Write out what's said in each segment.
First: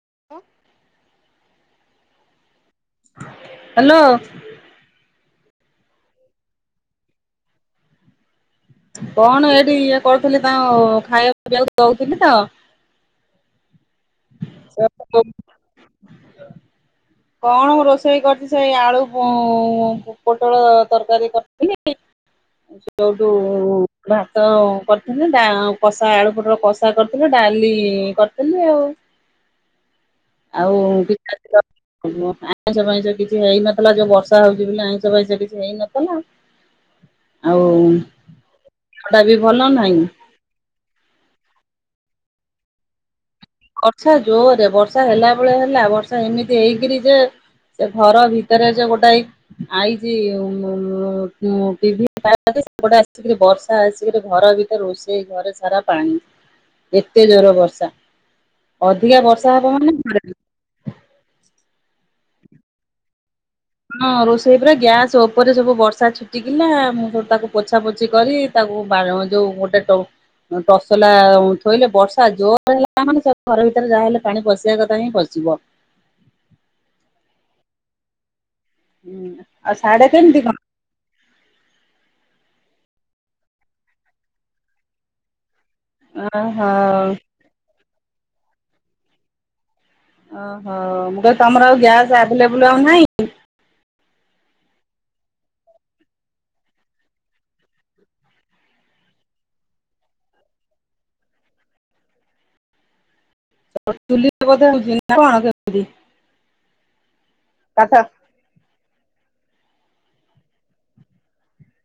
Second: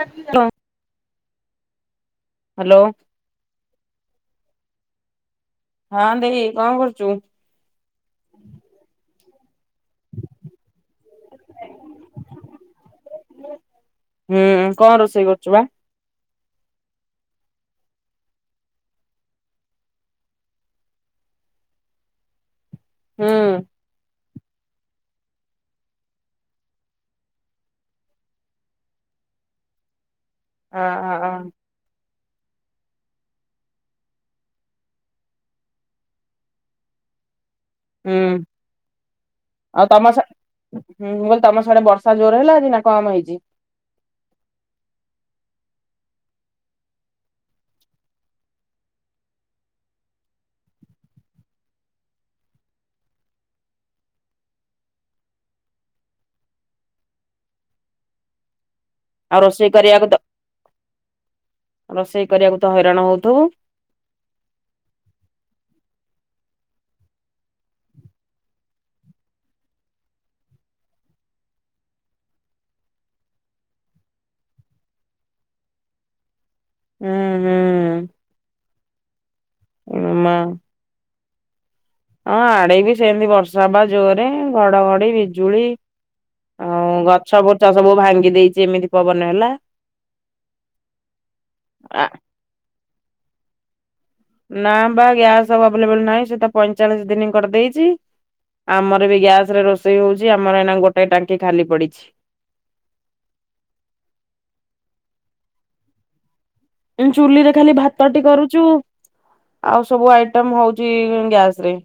Hello. Hello. Hello? ହଁ ଦେହି କଣ କରୁଚୁ? କଣ ଏଇଠି ଇଏ କରୁଥିଲି ତାଙ୍କୁ ଖାଇବା ପିଇବାକୁ ଦଉଥିଲି ତ। ହୁଁ, କଣ ରୋଷେଇ କରୁଛୁ ପା? କଣ ରୋଷେଇ କରିଛି ସେଇ ଆଳୁ ପୋ-ଅ-ଅ-ଅ ପୋଟଳ ତରକାରୀ କ [inaudible] ହୁଁ ସେଇଠୁ [inaudible] ତ କରିଥିଲି କଷା ଆଳୁ ପୋଟଳ କଷା କରିଥିଲି ଡାଲି କରିଥିଲି ଆଉ। ଆଉ [inaudible] ଅ [inaudible] ଆଇଁଷ ପାଇଁଷ କିଛି ହେଇନଥିଲା ଯୋଉ ବର୍ଷା ହଉଛି ବୋଲି ଆଇଁଷ ପାଇଁସ କିଛି ହେଇନଥିଲା। [inaudible] ଆଉ ହୁଁ [inaudible] ଟା ବି ଭଲ ଆଉ ତମ ନାହିଁ। ସା ହୁଁ, ମୁଁ କହିଲି ତମ ସେଆଡେ ବର୍ଷା ଜୋର୍ ହେଲା ଆଜି ନା କମ୍ ହେଇଛି? ବର୍ଷା ଜୋରରେ ବର୍ଷା ହେଲା ଭଳିଆ ହେଲା ବର୍ଷା ଏମିତି ହେଇକିରି ଯେ ସେ ଘର ଭିତରେ ଯେ ଗୋଟାଇ ଆଇଛି-ଇ-ଇ ଟିଭି ତାର ଯେ ସେପଟେ ଆସିକିରି ବର୍ଷା ଆସିକିରି ଘର ବି ରୋଷେଇ ଘରେ ସାରା ପାଣି ଏତେ ଜୋରରେ ବର୍ଷା। ଅଧିକା ଆଉ ବର୍ଷା ରୋଷେଇ ହବ ମାନେ କରିବାକୁ ତ ଘରେ। ରୋଷେଇ କରିବାକୁ ତ ହଇରାଣ ହଉଥୁବୁ? ହଁ ରୋଷେଇ ପୁରା, ଗ୍ୟାସ୍ ଉପରେ ସବୁ ବର୍ଷା ଛିଟିକିନା ମୁଁ ଫୁଣି ତାକୁ ପୋଛାପୋଛି କରି ତାକୁ ବାର ଯୋଉ ଗୋଟେ [inaudible] ହୁଁ ତସଲା ଥୋଇଲେ ବର୍ଷା ଜୋର୍ ହେଲା ମାନେ ସବୁ ଘର ଭିତରେ ଯାହାହେଲେ ପାଣି ପଶିବା କଥା ହିଁ ପଶିବ। ଉଁ ହୁଁ। ହୁଁ। ହୁଁ ଆଉ ସ୍ୟାଢେ ମା କେମତି କଣ? ହଁ ଆଡେ ବି ସେମତି ବର୍ଷା ପା ଜୋରେ ଘଡଘଡି ବିଜୁଳି ଆଉ ଓହୋ ଗଛ ଫୁଛ ସବୁ ଭାଙ୍ଗି ଦେଇଚି ଏମିତି ପବନ ହେଲା। ଓହୋ ମୁଁ କହିଲି ତମର ଆଉ ଆ ଗ୍ୟାସ ଆଭେଲେବୁଲ ଆଉ ନାହିଁ। ନା ପା ଗ୍ୟାସ ସବୁ ଆଭେଲେବୁଲ ଆଉ ନାହିଁ ସିଏ ତ ପଇଁଚାଳିଶ ଦିନ କରିଦେଇଚି। ଆମର ବି ଗ୍ୟାସରେ ରୋଷେଇ ହୋଉଚି ଆମର ଏଇନା ଗୋଟେ ଟାଙ୍କି ଖାଲି ପଡିଛି। [inaudible] ଚୁଲିରେ ବୋଧେ ହୋଉଚି ନା କଣ କେମିତି। ଚୁଲିରେ ଖାଲି କାଠ ଭାତଟି କରୁଚୁ। ଆଉ ସବୁ ଆଇଟମ ହୋଉଚି ଗ୍ୟାସରେ।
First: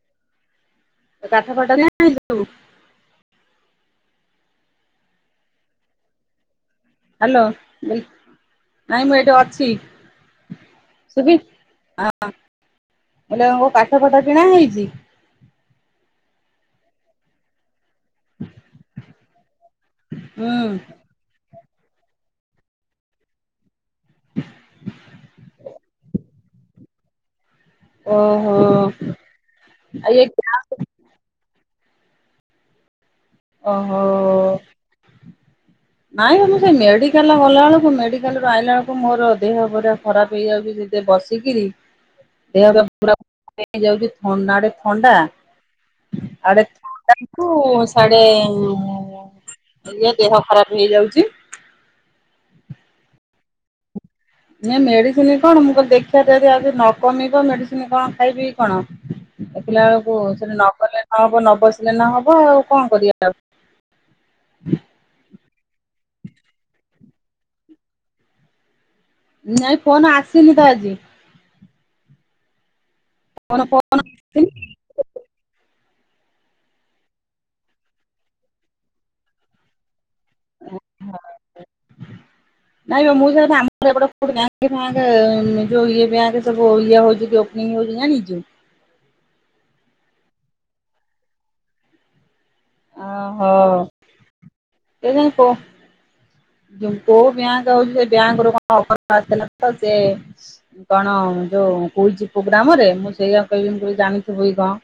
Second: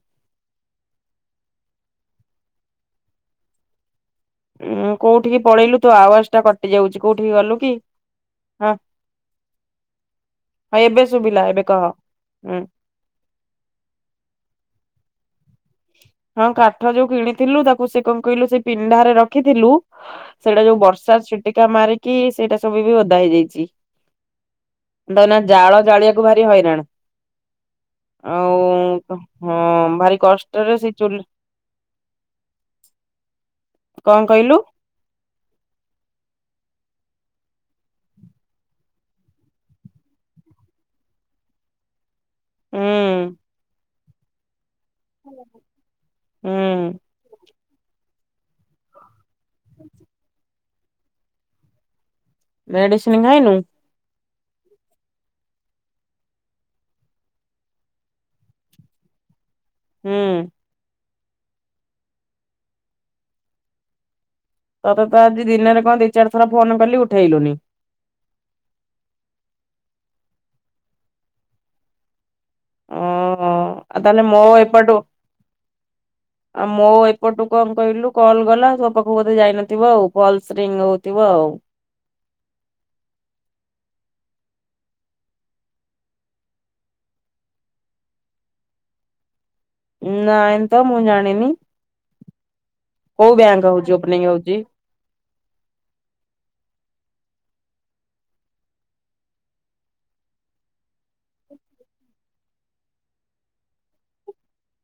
ଏ କାଠ ଫାଡ ନା ନାଇ ସବୁ ଉଁ କୋଉଠିକି ପଳେଇଲୁ ତୋ ଆୱାଜଟା କଟିଯାଉଚି ହାଲୋ ନାଇଁ ମୁଁ ଏଇଠି ଅଛି। ହଁ ଏବେ ଶୁଭି ଶୁବିଲା ଏବେ କହ ହୁଁ। ଏଲେ କଁ ପାଠ ଫାଠ କିଣା ହେଇଚି। ହଁ କାଠ ଯୋଉ କିଣିଥିଲୁ ତାକୁ ସେ କଣ କହିଲୁ ସେ ପିଣ୍ଡାରେ ରଖିଥିଲୁ ସେଇଟା ହୁଁ ଯୋଉ ବର୍ଷ୍ ସେଆ ଛିଟିକା ମାରିକି ସେଇଟା ସବୁ ବି ଓଦା ହେଇଯାଇଚି। ଦଇନ ଜାଳ ଜାଳିବାକୁ ଭାରି ହଇରାଣ। ଓହୋ ଆଉ ହଁ ଆଉ ଭାରି ଏ କଷ୍ଟରେ ସେ ଚୁଲ୍ ଓହୋ। ହ। ନାଇଁ ମୁଁ ସେ ମେଡିକାଲ ଗଲା ବେଳକୁ ମେଡିକାଲରୁ ଆଇଲା ବେଳକୁ ମୋର ଦେହ ପୁରା ଖରାପ ହେଇଯାଉଚି ସେଇ ସେ ବସିକିରି ହ। ଦେହ ପା ପୁରା [inaudible] ଯାଉଚି ଥଣ୍ଡା ଯେ ଥଣ୍ଡା ଆଉ ହୁଁ ଗୋଟେ ଥଣ୍ଡା କୁ ସ୍ୟାଡେ ଇଏ ଦେହ ଖରାପ ହେଇଯାଉଚି। ମେଡିସିନ ଖାଇନୁ? ନାଇ ମେଡିସିନ କଣ ମୁଁ କହିଲା ଦେଖିଆ ଯଦି ଆଉ ନ କମିବ ମେଡିସିନ କଣ ଖାଇବିି କଣ। ଦେଖିଲା ବେଳକୁ ହୁଁ। ସେଠି ନକଲେ ନହବ ନ ବସିଲେ ନହବ ଆଉ କଣ କରିବା। ତତେ ତ ଆଜି ଦିନରେ କଣ ଦିଚାରି ଥର ଫୋନ କଲି ଉଠେଇଲୁନି। ନାଇଁ ଫୋନ ଆସିନି ତ ଆଜି। ଓ କଣ ଫୋନ ମୁଁ ଏପଟୁ ଆଉ ମୋ ଏପଟୁ କଣ କହିଲୁ କଲ ଗଲା ତୋ ପାଖକୁ ବୋଧେ ଯାଇନଥିବ ଆଉ। ଫଲସ୍ ରିଙ୍ଗ ହୋଉଥିବ ଆଉ। ନାଇଁ ପା ମୁଁ [unintelligible] ଆମର ଏପଟେ ବ୍ୟାଙ୍କ ଫ୍ୟାଙ୍କ ଯୋଉ ଇଏ ବ୍ୟାଙ୍କ ସବୁ ଇଏ ହୋଉଚି [unintelligible] ଚି ଜାଣିଚୁ ନାଇଁ ତ ମୁଁ ଜାଣିନି କୋଉ ବ୍ୟାଙ୍କ ହୋଉଚି ଓପନିଂ ହୋଉଚି? ଏାଇନା କ ଯୋଉଁ କୋଉ ବ୍ୟାଙ୍କ ହୋଉଚି ସେ ବ୍ୟାଙ୍କରୁ କଣ ଅଫର ଆସଥିଲା ତ ସେ କଣ ଯୋଉ କୋହୁଚି ପ୍ରୋଗ୍ରାମରେ ମୁଁ ସେଇଆ କହିବି ମୁଁ କହିବି ଜାଣିଥିବୁ କି କଣ।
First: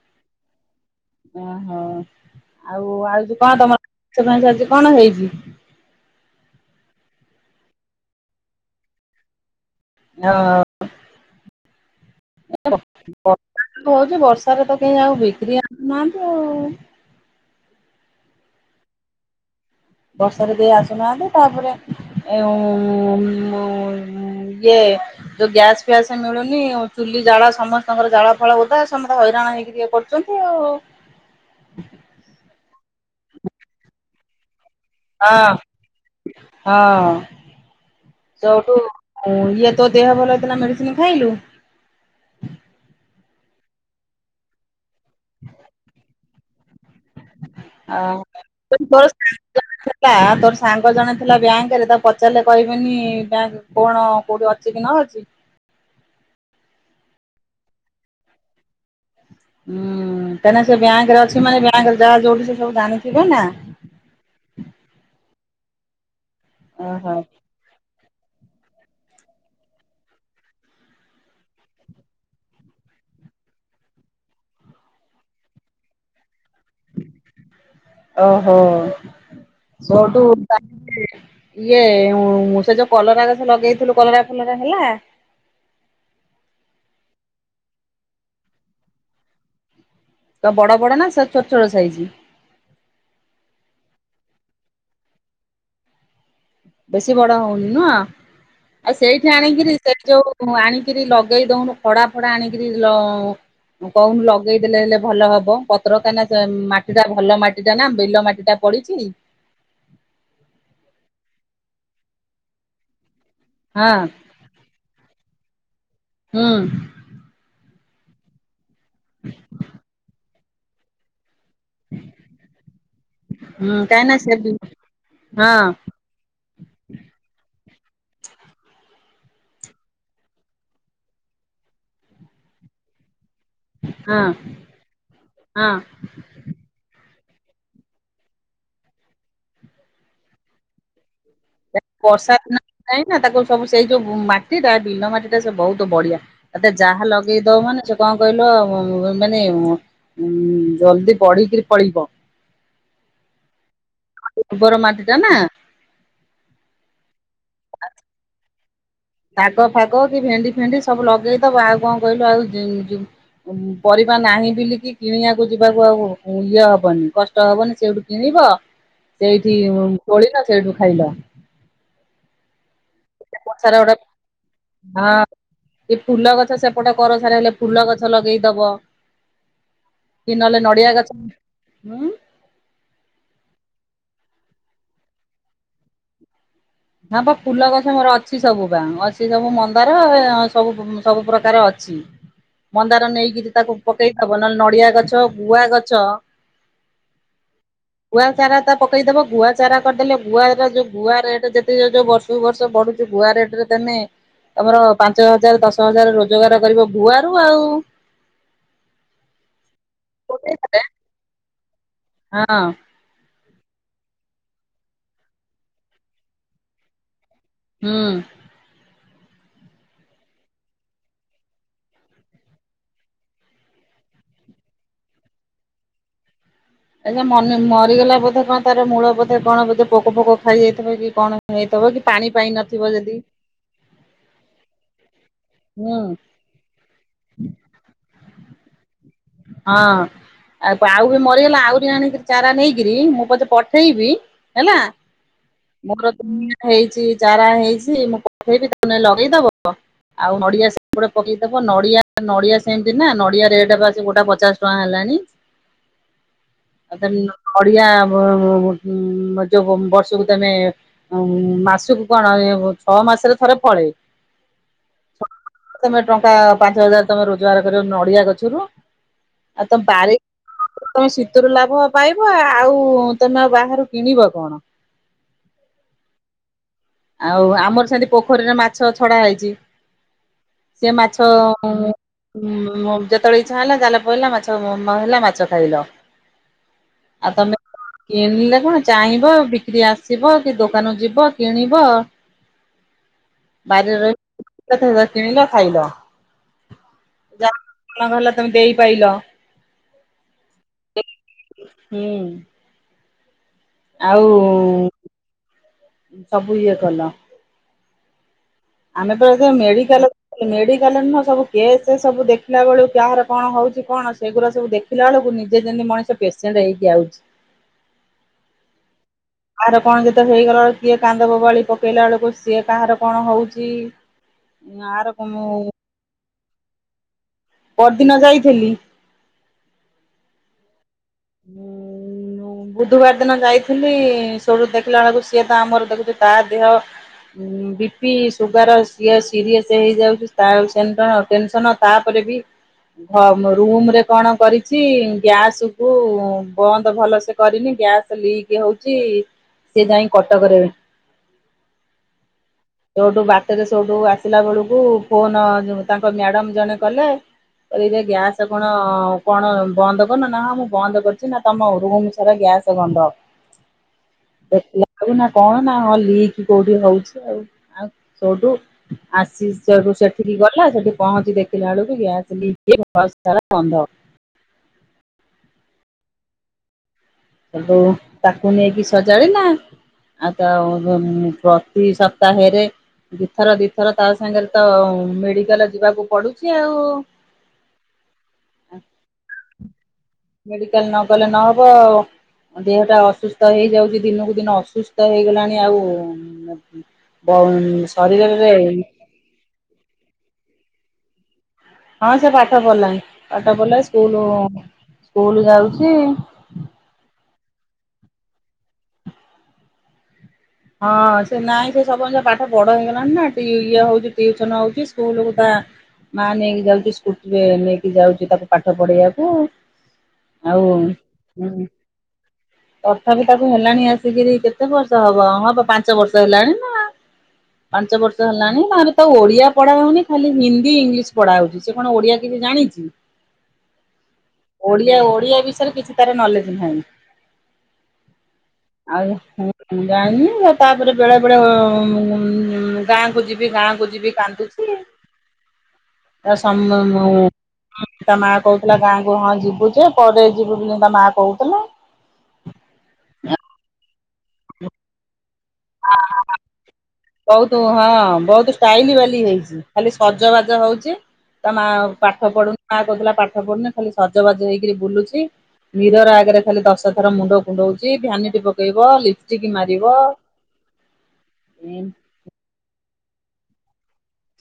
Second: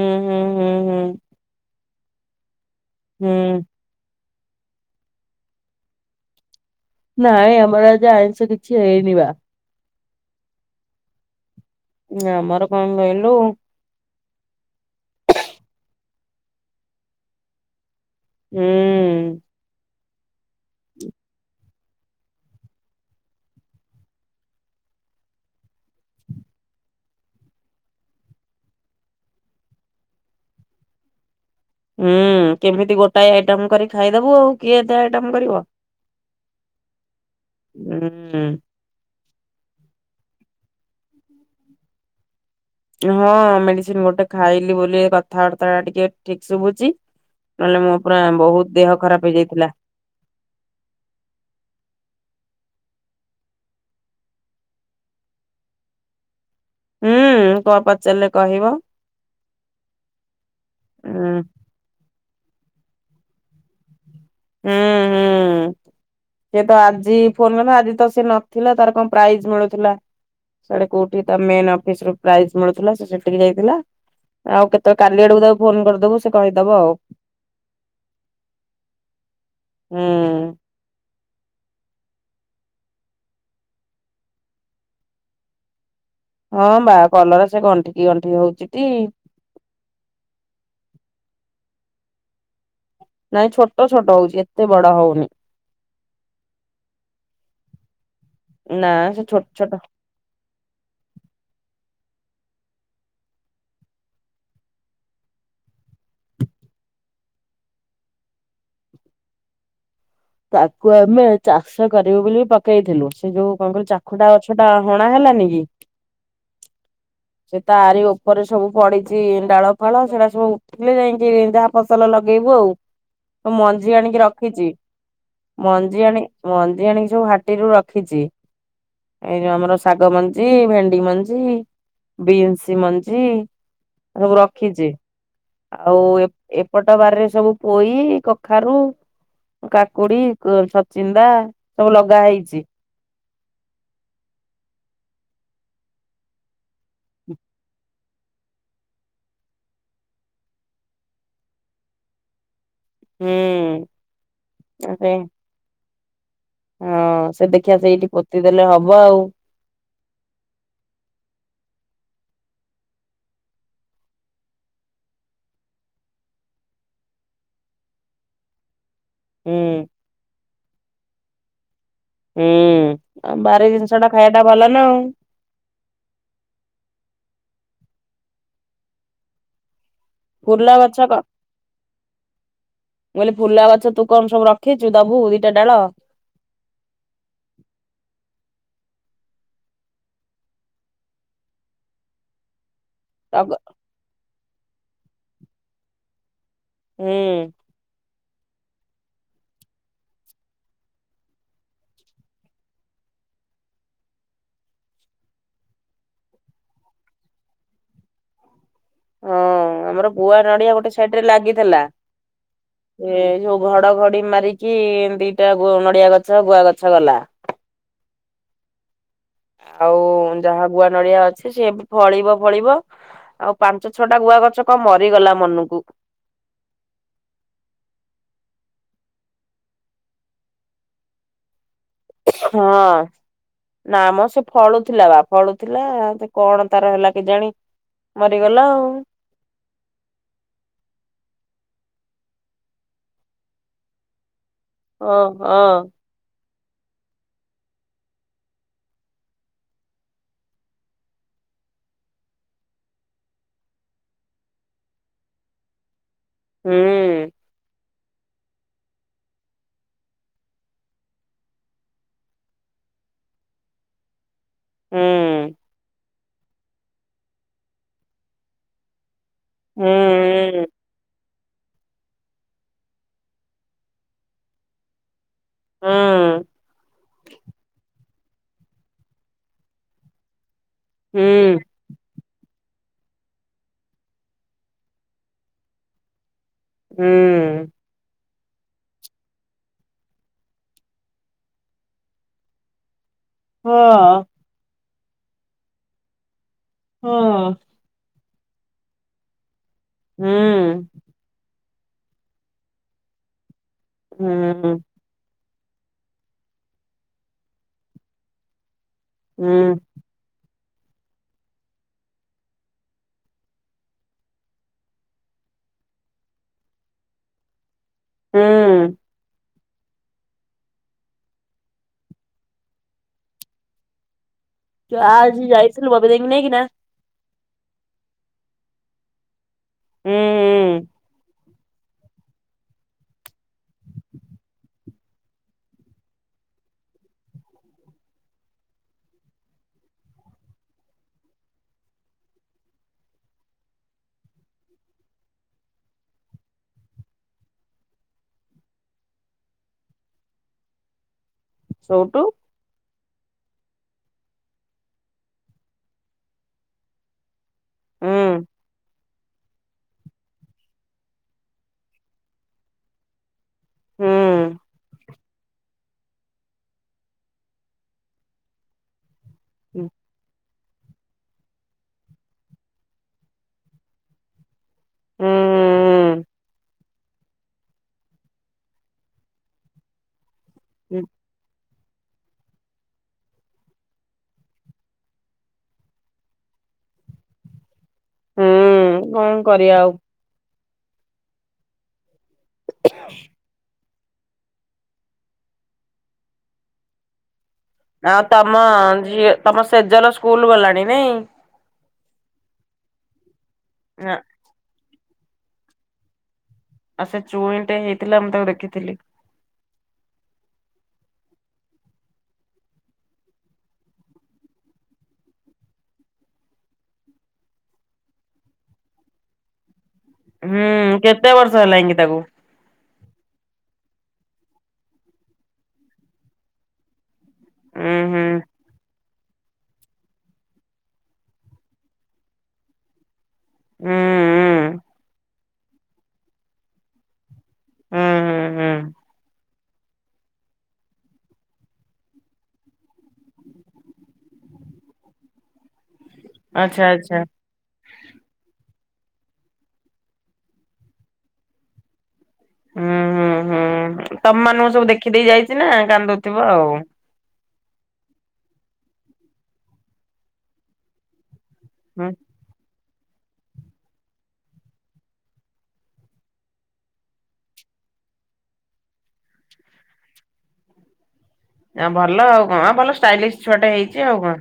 ଉଁ ହୁଁ ହୁଁ ହୁଁ। ଓହୋ ଆଉ ଆଉ ଯେ କଣ ହୁଁ ତମର [unintelligible] କଣ ହେଇଚି। ନାଇଁ ଆମର ଆଜି ଆଇଁଷ କିଛି ହେଇନି ବା। ନା ଆମର [inaudible] କଣ କହିଲୁ ହୋଉଚି ବର୍ଷାରେ ତ କେହି ଆଉ ବିକ୍ରି ଆଣୁନାହାନ୍ ଉଁ। ହୁଁ। ବର୍ଷାରେ କେହି ଆସୁନାହାନ୍ତି ତାପରେ ଏ ମୁଁ ଇଏ। ଯୋଉ ଗ୍ୟାସ ଫ୍ୟାସ ମିଳୁନି, ଉ ଚୁଲି ଜାଳ ସମସ୍ତଙ୍କର ଜାଳ ଫାଳ ଓଦା, ସମସ୍ତେ ହଇରାଣ ହେଇକିରି ଇଏ କର କରୁଚନ୍ତି ଆଉ। ହୁଁ, କେମିତି ଗୋଟାଏ ଆଇଟମ କରି ଖାଇଦବୁ ଆଉ। କିଏ ଏତେ ଆଇଟମ୍ ହଁ କରିବ, ହଁ ଉଁ ଉଁ। ଓ, ଇଏ ତୋ ଦେହ ଭଲ ହେଇଥିଲା, ମେଡିସିନି ଖାଇଲୁ? ହଁ, ମେଡିସିନ ଗୋଟେ ଖାଇଲି ବୋଲି ଏ କଥାବାର୍ତ୍ତା ଟିକେ ଠିକ୍ ଶୁଭୁଛି। ନହେଲେ ଆ ମୁଁ ପୁରା ବହୁତ, ଦେହ ଖରାପ ହେଇଯାଇଥିଲା ହେଲା, ତୋର ସାଙ୍ଗ ଜଣେ ଥିଲା ବ୍ୟାଙ୍କରେ, ତାକୁ ପଚାରିଲେ କହିବନି ବ୍ୟାଙ୍କ କଣ କୋଉଠି ଅଛି କି ନ ଅଛି? ହୁଁ, କଣ ପଚାରିଲେ କହିବ। ହୁଁ, କାହିଁକିନା ସେ ବ୍ୟାଙ୍କ ରେ ହୁଁ ଅଛି ମାନେ, ବ୍ୟାଙ୍କରେ ଯାହା ଯୋଉଠି ସେ ସବୁ ଜାଣିଥିବେ ନା। ହୁଁ ହୁଁ, ସେ ତ ଓହୋ ଆଜି ଫୋନ କ, ଆଜି ତ ସେ ନ ଥିଲା, ତାର କଣ ପ୍ରାଇଜ ମିଳୁଥିଲା। ସିଆଡ଼େ କୋଉଠି ତା ମେନ୍ ଅଫିସରୁ ପ୍ରାଇଜ୍‌ ମିଳୁଥିଲା, ସେ ସେଠିକି ଯାଇଥିଲା। ଆଉ କେତେବେଳେ, କାଲି ଆଡ଼କୁ ତାକୁ ଫୋନ କରିଦବୁ, ସେ କହିଦେବ ଆଉ। ଓହୋ, ହୁଁ। ମୋଠୁ ବାକି ଇଏ ସେ ଯୋଉ କଲରା ଗଛ ଲଗେଇଥିଲୁ, କଲରା ଫଲରା ହେଲା। ହଁ ବା, କଲରା ସେ ଗଣ୍ଠିକି ଗଣ୍ଠିକି ହଉଚି ଟି। ତ ବଡ ବଡ ନା, ସେ ଛୋଟ ଛୋଟ ସାଇଜ? ନାଇଁ ଛୋଟ ଛୋଟ ହଉଛି, ଏତେ ବଡ ହଉନି। ବେଶୀ ବଡ ହଉନି ନୁଅ, ନା ଆଉ ସେ ସେଇଠି ଛୋଟ ଛୋଟ ଆଣିକିରି ସେଠି ଯୋଉ ଆଣିକିରି ଲଗେଇ ଦଉନୁ, ଖଡା ଫଡା ଆଣିକରି ଲ କହୁନୁ ଲଗେଇଦେଲେ ହେଲେ ଭଲ ହବ, ପତ୍ର କାହିନା, ମାଟି ଟା ଭଲ ମାଟି ଟା ନା, ବିଲ ମାଟି ଟା। ପଡିଚି। ତାକୁ ଆମେ ଚାଷ କରିବୁ ବୋଲି ପକେଇଥିଲୁ, ସେ ଯୋଉ କଣ କହିଲୁ ହଁ ଚାଖୁଟା ଅଛି। ହେଟା ହଣା ହେଲାନି କି। ହୁଁ। ସେ ତାରି ଉପରେ ସବୁ ପଡିଛି ଡାଳ ଫାଳ, ସେଟା ସବୁ ଉଠିଲେ ଯାଇକି ଯାହା ଫସଲ ଲଗେଇବୁ ଆଉ, ତ ହୁଁ ମଞ୍ଜି କାହିଁକିନା ଆଣିକି ସେ ରଖିଚି। ହଁ ମଞ୍ଜି ଆଣି, ମଞ୍ଜି ଆଣିକି ସବୁ ହାଟିରୁ ରଖିଛି। ଏଇ ଯଉ ଆମର ଶାଗ ମଞ୍ଜି, ଭେଣ୍ଡି ମଞ୍ଜି, ବିନ୍ସି ମଞ୍ଜି। ହଁ ହଁ। ଉ ଏପଟ ବାରିରେ ସବୁ ପୋଇ, କଖାରୁ କାକୁଡି, ସଚିନ୍ଦା। ବର୍ଷା ଦିନ ଯାଇ ନା, ତାକୁ ସବୁ ସେଇ ଯୋଉ ମାଟି ତା ବିଲ ମାଟି ଟା, ସେ ବହୁତ ବଢିଆ। ଏତେ ଯାହା ଲଗେଇ ଦଉ ମାନେ କଣ କହିଲ ମାନେ ଜଲଦି ପଢିକିରି ପଳିବ। ହୁଁ ଉଁ। ଗୋବର ମାଟିଟାନା। ହଁ, ସେ ଦେଖିଆ ସେଇଠି ପୋତିଦେଲେ ହବ ଆଉ। ଶାଗ ଫାଗ, କି ଭେଣ୍ଡି ଫେଣ୍ଡି ସବୁ ଲଗେଇଦବ, ଆଉ କଣ କହିଲୁ ଆଉ ପରିବା ନାହିଁ ବିଲିକି କିଣିବାକୁ ଯିବାକୁ ଆଉ ଇଏ ହବନି, କଷ୍ଟ ହବନି, ସେଇଠୁ କିଣିବ। [inaudible] ସେଇଠି ହୁଁ ତୋଳିଲ, ସେଇଠୁ ଖାଇଲ। ହୁଁ, ଆଉ ସେପଟ ବାରି ସାରା ଗୋଟେ ଜିନିଷ ଟା ଖାଇବା ଟା ଭଲ ନା ଆଉ। ହଁ ଏ ଫୁଲ ଗଛ ସେପଟେ କର ସାରା ହେଲେ ଫୁଲ ଗଛ ଲଗେଇଦବ। କି ନହେଲେ ଫୁଲ ନଡିଆ ଗଛ ପା ହୁଁ ମୁଁ କହିଲି ଫୁଲ ଗଛ ତୁ କଣ ସବୁ ରଖିଛୁ? ଦବୁ ଦିଟା ଡାଳ। ହଁ ପା, ଫୁଲ ଗଛ ମୋର ଅଛି ସବୁ ପା, ଅଛି ସବୁ ମନ୍ଦାର, ସବୁ ସବୁ ପ୍ରକାର ଅଛି। [inaudible] ମନ୍ଦାର ନେଇକି ଟଗ ତାକୁ ପକେଇଥବ ନହେଲେ ନଡିଆ ଗଛ, ଗୁଆ ଗଛ। ହୁଁ ଗୁଆ ଚାରା ତା ପକେଇଦବ ଗୁଆ ଚାରା କରିଦେଲେ ଗୁଆର ଯୋଉ ଗୁଆ ରେଟ ଯୋଉ ବର୍ଷକୁ ବର୍ଷ ବଢୁଛି ଗୁଆ ରେଟ ରେ ତମେ ତମର ପାଞ୍ଚ ହଜାର ଦଶ ହଜାର ରୋଜଗାର କରିବ ଭୁଆ ର ଆଉ। ହଁ ଆମର ଗୁଆ ନଡିଆ ଗୋଟେ ସାଇଡ ରେ ଲାଗିଥିଲା ହଁ। ଏ ଯୋଉ ଘଡଘଡି ମାରିକି ଦିଟା ନଡିଆ ଗଛ, ଗୁଆ ଗଛ ଗଲା। ହଁ। ଆଉ ଯାହା ଗୁଆ ନଡିଆ ଅଛି ସେ ଫଳିବ, ଫଳିବ ଆଉ ପାଞ୍ଚ ଛଅଟା ଗୁଆ ଗଛ କଣ ମରିଗଲା ମନକୁ। ଆଚ୍ଛା ମନ ମରିଗଲା ବୋଧେ କଣ ତାର ମୂଳ ବୋଧେ କଣ ବୋଧେ ପୋକ ପୋକ ଖାଇଯାଇଥିବ କି କଣ ହେଇଥିବ କି। ପାଣି ପାଇ ହଁ ନଥିବ ଯଦି ନା ମ ସେ ଫଳୁଥିଲା ବା ଫଳୁଥିଲା ହୁଁ କଣ ତାର ହେଲା କେଜାଣି ମରିଗଲା ଆଉ। ହଁ। ଆଉ ଆଉ ବି ମରିଗଲା ଆହୁରି ଆଣିକିରି ଚାରା ନେଇକିରି ମୁଁ ପଛେ ପଠେଇବି ହେଲା ହ ହ। ମୋର ଦୁଆ ହେଇଛି, ଚାରା ହେଇଛି, ମୁଁ ପଠେଇବି ତମେ ଟିକେ ଲଗେଇଦବ। ଆଉ ନଡିଆ ସବୁ ଗଟେ ପକେଇଦବ, ନଡିଆ ନଡିଆ ସେମିତି ନା ନଡିଆରେ ଏଟା ବା ସେ ଗୋଟା ପଚାଶ ଟଙ୍କା ହେଲାଣି। ଆଉ ହୁଁ। ନଡିଆ ଯୋଉ ବର୍ଷକୁ ତମେ ମାସକୁ କଣ ଇଏ ଛଅ ମାସରେ ଥରେ ଫଳେ। ହୁଁ ତମେ ଟଙ୍କା ପାଞ୍ଚ ହଜାର ତମେ ରୋଜଗାର କରିବ ନଡିଆ ଗଛରୁ ଆଉ ତ ବାରି ହୁଁ ତମେ ଶୀତରୁ ଲାଭ ପାଇବ ଆଉ ତମେ ଆଉ ବାହାରୁ କିଣିବ କଣ? ହଁ। ଆଉ ଆମର ସେମିତି ପୋଖରୀରେ ମାଛ ଛଡ଼ା ହେଇଛି ସେ ମାଛ ହୁଁ ଯେତେବେଳେ ଇଚ୍ଛା ହେଲା, ଜାଲ ପଡିଲା ମାଛ ହେଲା, ମାଛ ଖାଇଲ। ହୁଁ। ଆଉ ତମେ କିଣିଲେ କଣ ଚାହିଁବ, ବିକ୍ରି ଆସିବ କି ଦୋକାନ ଯିବ, କିଣିବ। ହ ବାରିରେ ହଁ ରହି କେତେ ବେଳେ କିଣିଲ ଖାଇଲ। ହଁ। କଣ ହେଲା ତମେ ଦେଇ ପାଇଲ। ହୁଁ। ହୁଁ। ଆଉ ହୁଁ ସବୁ ଇଏ କଲ। ଆମେ ତ ଏବେ ହୁଁ ମେଡିକାଲ ମେଡିକାଲ ରେ ନୁହଁ ସବୁ କେସ୍ ସବୁ ଦେଖିଲା ବେଳୁକୁ କାହାର କଣ ହଉଛି କଣ ସେଗୁଡା ସବୁ ଦେଖ ଆସିଲାବେଳକୁ ନିଜେ ଯେମତି ମଣିଷ ପେସେଣ୍ଟ ହେଇକି ଆଉଛି। ହୁଁ। କାହାର କଣ ଯେତେ ହେଇଗଲା ବେଳକୁ, କିଏ କାନ୍ଦ ବୋବାଳି ପକେଇଲା ବେଳକୁ, ସିଏ କାହାର କଣ ହଉଛି। ଯ ଆର ଆଜି ମୁଁ ଯାଇଥିଲୁ ବବି ଦେଇ ଙ୍କୁ ନେଇ କିିନା ପହର ଦିନ ଯାଇଥିଲି। ହୁଁ। ବୁଧବାର ଦିନ ଯାଇଥିଲି, ସେଠୁ ଦେଖିଲା ବେଳକୁ ସିଏ ତ ଆମର ଦେଖୁଛି ତା ଦେହ ବି ପି ସୁଗାର ସେଏ ସିରିଅସ୍ ହେଇଯାଉଛି ତାର ଟେନସନ। ତାପରେ ବି ରୁମ ରେ କଣ କରିଛି ଗ୍ୟାସ କୁ ବନ୍ଦ ଭଲ ସେ କରିନି ଗ୍ୟାସ୍ ଲିକ୍ ହଉଛି ସେ ଯାଇ କଟକରେ ସେଇଠୁ। ସେଇଠୁ ବାଟରେ ସେଉଠୁ ଆସିଲା ବେଳକୁ ଫୋନ ତାଙ୍କ ମ୍ୟାଡମ ଜଣେ କଲେ ଏଇ ଗ୍ୟାସ ହୁଁ କଣ କଣ ବନ୍ଦ କରୁନ ନାଁ ହଁ ମୁଁ ବନ୍ଦ କରିଛି ନା ତମ ରୁମ ଘର ସାରା ଗ୍ୟାସ ଗନ୍ଧ ସଉଟୁ [inaudible] କଣ ନା ହଁ ଲିକ କୋଉଠି ହଉଛି ଆଉ ଆଉ ସେଉଠୁ ଆସି ଚ ସେଠୀକି ଗଲେ। ହେ ସେଠି ପହଞ୍ଚି ଦେଖିଲା ବେଳକୁ ଗ୍ୟାସଲିକ ହେଇ ଘର ସାରା ଗନ୍ଧ। ହୁଁ। ତାକୁ ତାକୁ ନେଇକି ସଜାଡିଲା ଆଉ ତା ହୁଁ ଏଇ ସପ୍ତାହେରେ ଦିଥର ଦିଥର ତା ସାଙ୍ଗରେ ତ ମେଡିକାଲ ଯିବାକୁ ପଡୁଛି ଆଉ ହୁଁ କଣ କରିବା ଆଉ। ମେଡିକାଲ ନ ଗଲେ ନହବ ଆଉ ଦେହ ଟା ଅସୁସ୍ଥ ହେଇଯାଉଛି ଦିନକୁ ଦିନ ଅସୁସ୍ଥ ହେଇଗଲାଣି ଆଉ ବ ଆଉ ଶରୀରରେ ତମ ଝିଅ ତମ ସେଜଲ ସ୍କୁଲ ଗଲାଣି ନାଇଁ। ହଁ ସେ ପାଠ ପଢିଲାଣି ପାଠ ପଢିଲା ସ୍କୁଲ ସ୍କୁଲ ଯାଉଛି। ଆଉ ସେ ଚୁଇଁଟେ ହେଇଥିଲା ମୁଁ ତାକୁ ଦେଖିଥିଲି। ହଁ ସେ ନାଇଁ ସେ ସବୁ ଜିନିଷ ପାଠ ବଡ ହେଇଗଲାଣି ନା ଇଏ ହଉଛି ଟିଉସନ ହଉଛି ସ୍କୁଲକୁ ଯା ମା ନେଇକି ଯାଉଛି ସ୍କୁଟି ରେ ନେଇକି ଯାଉଛି ତାକୁ ପାଠ ପଢେଇବାକୁ। ଆଉ ହୁଁ କେତେ ବର୍ଷ ହୁଁ ହେଲାଣି କିି ତାକୁ? ତଥାପି ତାକୁ ହେଲାଣି ଆସିକିରି କେତେ ବର୍ଷ ହବ। ହଁ ବା ପାଞ୍ଚ ବର୍ଷ ହେଲାଣି ନା ଉଁ ପାଞ୍ଚ ହୁଁ ବର୍ଷ ହେଲାଣି ତ ଓଡିଆ ପଢା ହଉନି ଖାଲି ହିନ୍ଦୀ ଇଂଲିଶ ପଢା ହଉଛି ସେ କଣ ଓଡିଆ କିଛି ଜାଣିଛି। ହୁଁ ହୁଁ ଓଡିଆ ଓଡିଆ ବିଷୟରେ କିଛି ତାର ନଲେଜ ନାହିଁ। ହୁଁ ହୁଁ ହୁଁ ଆଉଁ ଜାଣିିନି। ତାପରେ ବେଳେ ବେଳେ ଗାଁ କୁ ଯିବି ଗାଁ କୁ ଯିବି କାନ୍ଦୁଛି। ଏ ସମ୍ ଆଚ୍ଛା ଆଚ୍ଛା। [unintelligible] ହଁ ତା ମା କହୁଥିଲା ଗାଁକୁ ହଁ ଯିବୁ ଯେ ପରେ ଯିବୁ ବୋଲି ତା ମା କହୁଥିଲା। ହୁଁ ହୁଁ ହୁଁ ତମମାନଙ୍କୁ ସବୁ ଦେଖିଦେଇ ଯାଇଛି ନା କାନ୍ଦୁଥିବ ଆଉ। ବହୁତ ହଁ ବହୁତ ଷ୍ଟାଇଲି ବାଲି ହେଇଛି ଖାଲି ସଜବାଜ ହଉଛି ତା ମା ହୁଁ ପାଠ ପଢୁନି ମା କହୁଥିଲା ପାଠ ପଢୁନି ଖାଲି ସଜବାଜ ହେଇକିରି ବୁଲୁଛି। ମିରର୍ ଆଗରେ ଖାଲି ଦଶ ଥର ମୁଣ୍ଡ କୁଣ୍ଡଉଚି ଭ୍ୟାନିଟି ପକେଇବ ଲିପ ଚିକି ମାରିବ। ଏମ ଆ ଭଲ ଆଉ କଣ ଭଲ ଷ୍ଟାଇଲିଶ ଛୁଆଟେ ହେଇଛି ଆଉ କଣ।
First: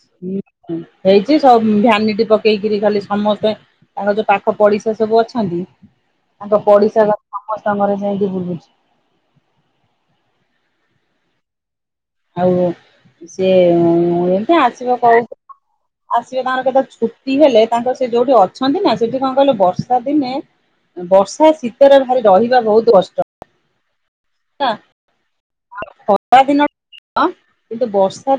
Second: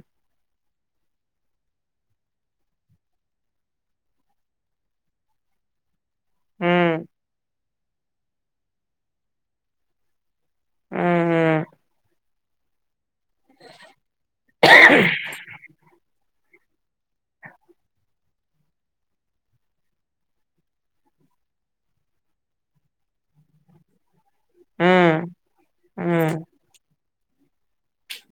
ହେଇଛି ସବୁ ଭ୍ୟାନିଟି ପକେଇକିରି ଖାଲି ସମସ୍ତେ ତାଙ୍କ ଯୋଉ ପାଖ ପଡିଶା ସବୁ ଅଛନ୍ତି ତାଙ୍କ ହୁଁ। ପଡିଶା ଘ ସମସ୍ତଘରେ ଯାଇକି ବୁଲୁଛି। ଉଁ ହୁଁ ଆଉ ସିଏ ଏମିତି ଆସିବ କହୁ ଆସିବେ ତାଙ୍କର କେତେ ଛୁଟି ହେଲେ ତାଙ୍କର ସେ ଯୋଉଠି ଅଛନ୍ତି ନା ସେଠି କଣ କହିଲ ବର୍ଷା ଦିନେ ବର୍ଷା ଶୀତରେ ଭାରି ରହିବା ବହୁତ କଷ୍ଟ। ହୁଁ ହୁଁ ହୁଁ। ଖରା ଦିନ କିନ୍ତୁ ବର୍ଷା [unintelligible]